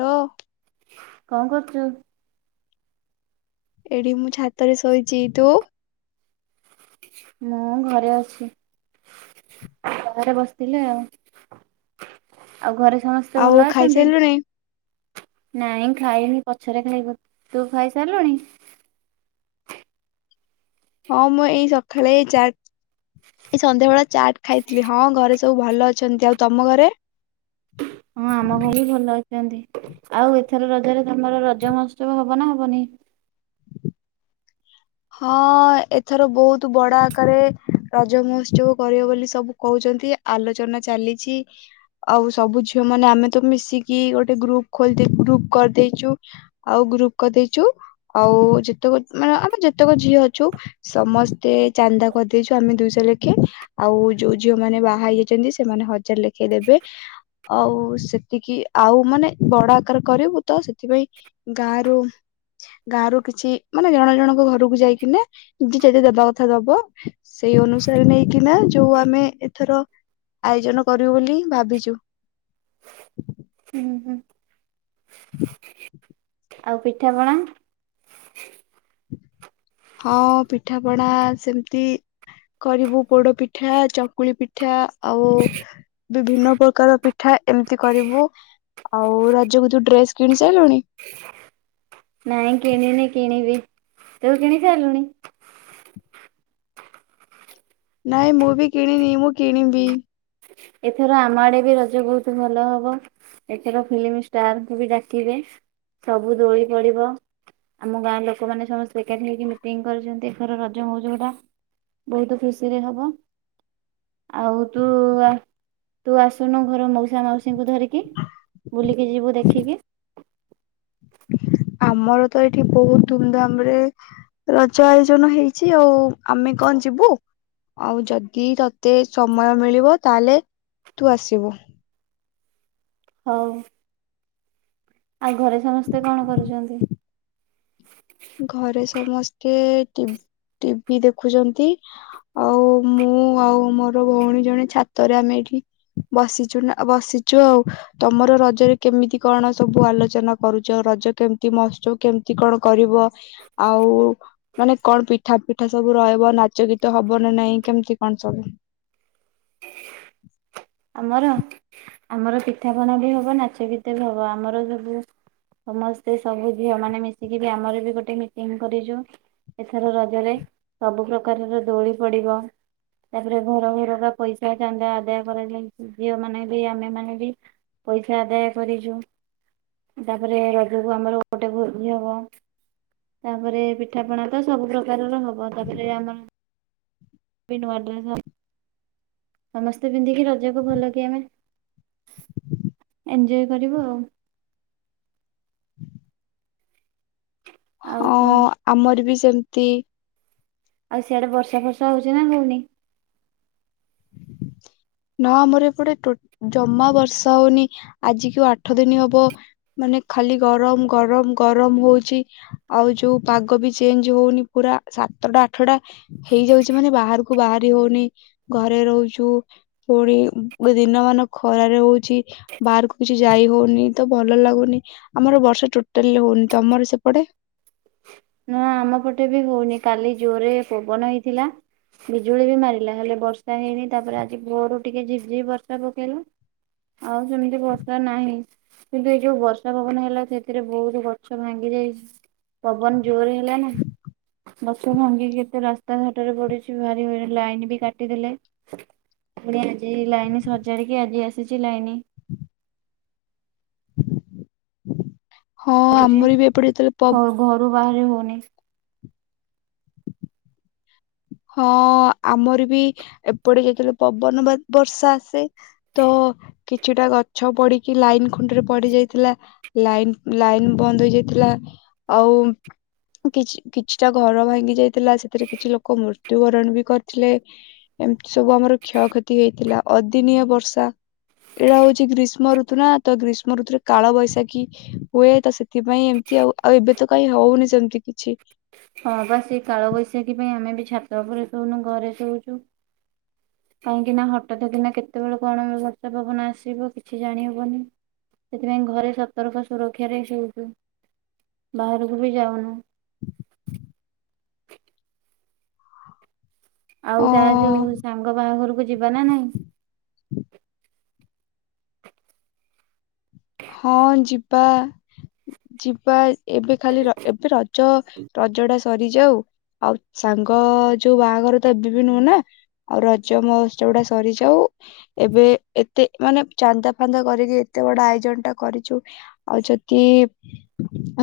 Hello. କଣ କରୁଛୁ? ଏଇଠି ମୁଁ ଛାତରେ ଶୋଇଛି ତୁ? ମୁଁ ଘରେ ଅଛି। ବାହାରେ ବସିଥିଲି ଆଉ ଆଉ ଘରେ ସମସ୍ତେ? ସମସ୍ତେ ଆଉ ଭଲ ଅଛନ୍ତି। ଖାଇସାରିଲୁଣି ନାଇଁ ଖାଇନି ପଛରେ ଖାଇବ ତୁ ଖାଇସାରିଲୁଣି? ହଁ ମୁଁ ଏଇ ସକାଳେ ଚା ଏ ସନ୍ଧ୍ୟା ବଳେ ଚାଟ୍ ଖାଇଥିଲି ହଁ ଘରେ ସବୁ ଭଲ ଅଛନ୍ତି ଆଉ ତମ ଘରେ। ହଁ ଆମ ଘରେ ବି ଭଲ ଅଛନ୍ତି। ଆଉ ଏଥର ରଜରେ ତମର ରଜ ମହୋତ୍ସବ ହବ ନା ହବନି? ହଁ ଏଥର ବହୁତ ବଡ ଆକାରରେ ରଜ ମହୋତ୍ସବ କରିବ ବୋଲି ସବୁ କହୁଛନ୍ତି। ଆଲୋଚନା ଚାଲିଛି। ଆଉ ସବୁ ଝିଅ ମାନେ ଆମେ ତ ମିଶିକି ଗୋଟେ ଗ୍ରୁପ ଖୋଲି ଦେଇ ଗ୍ରୁପ କରିଦେଇଚୁ। ଆଉ ଗ୍ରୁପ କରିଦେଇଛୁ ଆଉ ଯେତେକ ମାନେ ଆମେ ଯେତେକ ଝିଅ ଅଛୁ ସମସ୍ତେ ଚାନ୍ଦା କରିଦେଇଛୁ ଆମେ ଦୁଇଶହ ଲେଖେ। ଆଉ ଯୋଉ ଝିଅ ମାନେ ବାହା ହେଇଯାଇଛନ୍ତି ସେମାନେ ହଜାର ଲେଖେ ଦେବେ। ଆଉ ସେତିକି ଆଉ ମାନେ ବଡ ଆକାର କରିବୁ ତ ସେଥିପାଇଁ ଗାଁ ରୁ ଗାଁ ରୁ କିଛି ମାନେ ଜଣ ଜଣଙ୍କ ଘରକୁ ଯାଇକନା ଯଦେ ଦେ ଦବା କଥା ଦବ ସେଇ ଅନୁସାରେ ନେଇକିନା ଯୋଉ ଆମେ ଏଥର ଆୟୋଜନ କରିବୁ ବୋଲି ଭାବିଛୁ। ହୁଁ ହୁଁ। ଆଉ ପିଠାପଣା। ହଁ ପିଠାପଣା ସେମିତି କରିବୁ ପୋଡ ପିଠା ଚକୁଳି ପିଠା ଆଉ ବିଭିନ୍ନ ପ୍ରକାର ପିଠା ଏମିତି କରିବୁ। ଆଉ ରାଜ କୁ ଯୋଉ ଡ୍ରେସ କିଣି ସାରିଲୁଣି। ନାଇଁ କିଣ ନେଇ କିଣବି ତୁ କିଣ ସାରିଲୁଣି। ନାଇଁ ମୁଁ ବି କିଣିନି ମୁଁ କିଣିବି। ଏଥର ଆମ ଆଡେ ବି ରଜ ବହୁତ ଭଲ ହବ। ଏଥର ଫିଲ୍ମ ଷ୍ଟାର କୁ ବି ଡାକିବେ ସବୁ ଦୋଳି ପଡିବ। ଆମ ଗାଁର ଲୋକମାନେ ସମସ୍ତେ ଏକାଠି ହେଇକି ମିଟିଂ କରିଛନ୍ତି ଏଥର ରଜ ମଉଜ ହେବ। ବହୁତ ଖୁସିରେ ହବ ଆଉ ତୁ ଆ ତୁ ଆସୁନୁ ଘର ମଉସା ମାଉସୀଙ୍କୁ ଧରିକି ବୁଲିକି ଯିବୁ ଦେଖିକି। ଆମର ତ ଏଇଠି ବହୁତ ଧୁମ୍ ଧାମ୍ ରେ ରଜ ଆୟୋଜନ ହେଇଛି ଆଉ ଆମେ କଣ ଯିବୁ। ଆଉ ଯଦି ତତେ ସମୟ ମିଳିବ ତାହେଲେ ତୁ ଆସିବୁ। ହଉ। ଆଉ ଘରେ ସମସ୍ତେ କଣ କରୁଛନ୍ତି। ଘରେ ସମସ୍ତେ ଟିଭି ଦେଖୁଛନ୍ତି। ଆଉ ମୁଁ ଆଉ ମୋର ଭଉଣୀ ଜଣେ ଛାତରେ ଆମେ ଏଇଠି ବସିଛୁ ନା ବସିଛୁ ଆଉ। ତମର ରଜରେ କେମିତି କଣ ସବୁ ଆଲୋଚନା କରୁଛ ରଜ କେମତି ମଉତ୍ସବ କେମିତି କଣ କରିବ। ଆଉ ମାନେ କଣ ପିଟ୍ ପିଠା ପିଠା ସବୁ ରହିବ ନାଚ ଗୀତ ହବ ନା ନାଇଁ କେମିତି କଣ ସବୁ। ଆମର ଆମର ପିଠାପନା ବି ହବ ନାଚ ଗିତ ବି ହବ ଆମର ସବୁ ସମସ୍ତେ ସବୁ ଝିଅ ମାନେ ମିଶିକି ବି ଆମର ବି ଗୋଟେ ମିଟିଂ କରିଛୁ। ଏଥର ରଜରେ ସବୁ ପ୍ରକାରର ଦୋଳି ପଡିବ ତାପରେ ଘର ଘରକା ପଇସା ଚାନ୍ଦ ଆଦାୟ କରାଯାଇଛି ଝିଅ ମାନେ ବି ଆମେ ମାନେ ବି ପଇସା ଆଦାୟ କରିଛୁ। ତାପରେ ରଜକୁ ଆମର ଗୋଟେ ଭୋଜି ହବ। ତାପରେ ପିଠାପଣା ତ ସବୁ ପ୍ରକାରର ହବ ତାପରେ ଆମର ଭନୁ [unintelligible] ସମସ୍ତେ ପିନ୍ଧିକି ରଜକୁ ଭଲ କି ଆମେ ଏଞଜୟ କରିବୁ ଆଉ। ଆଉ ହଁ କଣ ଆମର ବି ସେମିତି। ଆଉ ସିଆଡେ ବର୍ଷା ଫର୍ଷା ହଉଛି ନା ହଉନି। ନା ଆମର ଏପଟେ ଟୋ ଜମା ବର୍ଷା ହଉନି। ଆଜିିକୁ ଆଠ ଦିନ ହବ। ମାନେ ଖାଲି ଗରମ ଗରମ ଗରମ ହଉଛି। ଆଉ ଯୋଉ ପାଗ ବି ଚେଞ୍ଜ ହଉନି ପୁରା ସାତଟା ଆଠଟା ହେଇଯାଉଛି ମାନେ ବାହାରକୁ ବାହାରି ହଉନି ଘରେ ରହୁଛୁ। ପୁଣି ଦିନ ମାନ ଖରାରେ ହଉଛି ବାହାରକୁଛି। ଯାଇ ହଉନି ତ ଭଲ ଲାଗୁନି। ଆମର ବର୍ଷା ଟୋଟାଲି ହଉନି। ତମର ସେପଟେ? ନ ଆମ ପଟେ ବି ହଉନି କାଲି ଜୋରରେ ପବନ ହେଇଥିଲା। ବିଜୁଳି ବି ମାରିଲା ହେଲେ ବର୍ଷା ହେଇନି ତାପରେ ଆଜି ଭୋଅରୁ ଟିକେ ଝିପ୍ ଝିପ୍ ବର୍ଷା ପକେଇଲା। ଆଉ ସେମିତି ବର୍ଷା ନାହିଁ। କିନ୍ତୁ ଏଇ ଯୋଉ ବର୍ଷା ପବନ ହେଲା ସେଥିରେ ବହୁତ ଗଛ ଭାଙ୍ଗି ଯାଇଛି। ପବନ ଜୋରେ ହେଲା ନା। ଗଛ ଭାଙ୍ଗିକି କେତେ ରାସ୍ତା ଘାଟରେ ପଡିଛି। ଭାରି ଲାଇନ ବି କାଟିଦେଲେ। ପୁଣି ଆଜି ଲାଇନ୍ ସଜାଡିକି ଆଜି ଆସିଛି ଲାଇନି। ହଁ ଆମର ବି ଏପଟେ ଯେତେବେଳେ ପ ଘରୁ ଘରୁ ବାହାରି ହଉନି। ହଁ ଆମର ବି ଏପଟେ ଯେତେବେଳେ ପବନ ବର୍ଷା ଆସେ। ତ କିଛିଟା ଗଛ ପଡିକି ଲାଇନ ଖୁଣ୍ଠରେ ପଡି ଯାଇଥିଲା। ଲାଇନ ଲାଇନ ବନ୍ଦ ହେଇ ଯାଇଥିଲା। ଆଉ କିଛି କିଛିଟା ଘର ଭାଙ୍ଗି ଯାଇଥିଲା। ସେ ସେଥିରେ କିଛି ଲୋକ ମୃତ୍ୟୁବରଣ ବି କରିଥିଲେ। ଏମିତି ସବୁ ଆମର କ୍ଷୟକ୍ଷ ହେଇଥିଲା ଅଦିନିଆ ବର୍ଷା। ଏଇଟା ହଉଛି ଗ୍ରୀଷ୍ମ ଋତୁ ନା ତ ଗ୍ରୀଷ୍ମ ଋତୁରେ କାଳ ବୈଶାଖୀ ହୁଏ। ତ ସେ ସେଥିପାଇଁ ଏମିତି ଆଉ। ଆଉ ଏବେ ତ କାଇଁ ହଉନି ସେମିତି କିଛି। ହଁ ବା ସେଇ କାଳବୈଶାଖୀ ପାଇଁ ଆମେ ବି ଛାତ ଉପରେ ଶୋଉନୁ ଘରେ ଶୋଉଛୁ। କାହିଁକି ନା ହଠାତ୍ କିନା କେତେବେଳେ କଣ ବର୍ଷା ପବନ ଆସିବ କିଛି ଜାଣି ହବନି। ସେଥିପାଇଁ ଘରେ ସତର୍କ ସୁରକ୍ଷାରେ ଶୋଉଛୁ। ବାହାରକୁ ବି ଯାଉନୁ। ଆଉ ଅ ତା ଯୋଉ ସାଙ୍ଗ ବାହାଘରକୁ ଯିବା ନା ନାଇଁ। [inaudible] ହଁ ଯିବା ଯିବା ଏବେ ଖାଲି ର ଏବେ ର ଜ ରଜ ଟା ସରିଯାଉ। ଆଉ ସାଙ୍ଗ ଯୋଉ ବାହାଘର ତ ଏବେ ବି ନୁହଁ ନା। ଆଉ ରଜ ମହୋତ୍ସବ ଟା ସରିଯାଉ। ଏବେ ଏତେ ମାନେ ଚାନ୍ଦା ଫାନ୍ଦା କରିକି ଏତେ ବଡ ଆଇ ଜ ଟା କରିଛୁ ଆଉ ଯଦି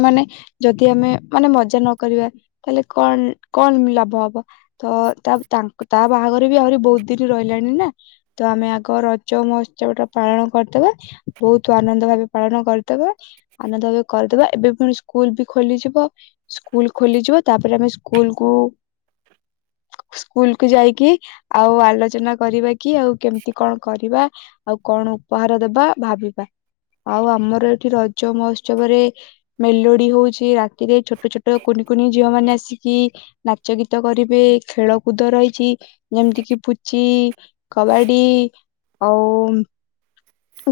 ମାନେ ଯଦି ଆମେ ମାନେ ମଜା ନକରିବା ତାହେଲେ କଣ କଣ ମି ଲାଭ ହବ? ତ ତା ତା ବାହାଘର ବି ଆହୁରି ବହୁତ ଦିନ ରହିଲାଣି ନା। ତ ଆମେ ଆଗ ରଜ ମହୋତ୍ସବଟା ପାଳନ କରିଦବା। ବହୁତ ତୁ ଆନନ୍ଦ ଭାବେ ପାଳନ କରିଦେବା। ଆନନ୍ଦ ଭାବେ କରିଦେବା। ଏବେ ପୁଣି ସ୍କୁଲ ବି ଖୋଲିଯିବ ସ୍କୁଲ ଖୋଲିଯିବ। ତାପରେ ଆମେ ସ୍କୁଲକୁୁ ସ୍କୁଲକୁ ଯାଇକି ଆଉ ଆଲୋଚନା କରିବା। କି ଆଉ କେମିତି କଣ କରିବା? ଆଉ କଣ ଉପହାର ଦବା ଭାବିବା? ଆଉ ଆମର ଏଠି ରଜ ମହୋତ୍ସବରେ ମେଲୋଡି ହଉଛି ରାତିରେ ଛୋଟ ଛୋଟ କୁନି କୁନି ଝିଅ ମାନେ ଆସିକି ନାଚ ଗୀତ କରିବେ ଖେଳକୁଦ ରହିଛି। ଯେମିତି କିି ପୁଚି କବାଡି ଆଉ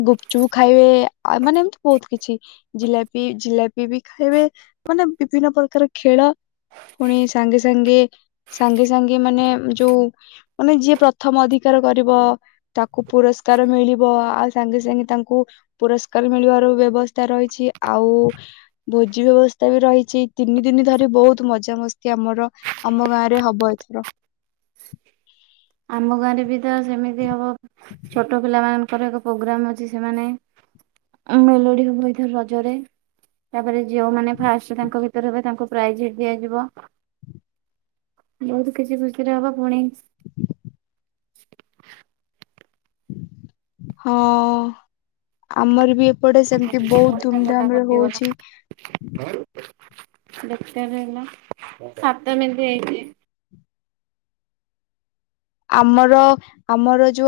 ଗୁପଚୁପ ଖାଇବେ ଆ ମାନେ ଏମିତି ବହୁତ କିଛି ଜିଲାପି ଜିଲାପି ବି ଖାଇବେ ମାନେ ବିଭିନ୍ନ ପ୍ରକାର ଖେଳ ପୁଣି ସାଙ୍ଗେ ସାଙ୍ଗେ ସାଙ୍ଗେ ସାଙ୍ଗେ ମାନେ, ଯୋଉ ମାନେ ଯିଏ ପ୍ରଥମ ଅଧିକାର କରିବ, ତାକୁ ପୁରସ୍କାର ମିଳିବ। ଆଉ ସାଙ୍ଗେ ସାଙ୍ଗେ ତାଙ୍କୁ ପୁରସ୍କାର ମିଳିବାର ବ୍ୟବସ୍ଥା ରହିଛି। ଆଉ ଭୋଜି ବ୍ୟବସ୍ତା ବି ରହିଛି। ତିନି ଦିନ ଧରି ବହୁତ ମଜାମସ୍ତି ଆମର ଆମ ଗାଁ ରେ ହବ ଏଥର। ଆମ ଗାଁରେ ବି ତ ସେମିତି ହବ। ଛୋଟ ପିଲା ମ ର ଏକ ପ୍ରୋଗ୍ରାମ ଅଛି। ସେମାନେ, ମେଲୋଡି ହବ ରଜରେ। ତାପରେ ଯୋଉମାନେ ଫାଷ୍ଟ, ତାଙ୍କ ଭ ତାଙ୍କୁ ପ୍ରାଇଜ ଦିଆଯିବ। ବହୁତ କିଛି ଖୁସିରେ ହବ। ପୁଣି [inaudible] ହଁ। ଆମର ବି ପଟେ ସେମିତି, ବହୁତ ଧୁମଧାମ ରେ ହଉଛି। ଦେଖିବା ସେଇଦିନ। ସାତ ମିନିଟ ହେଇଚି। ଆମର। ଆମର ଯୋଉ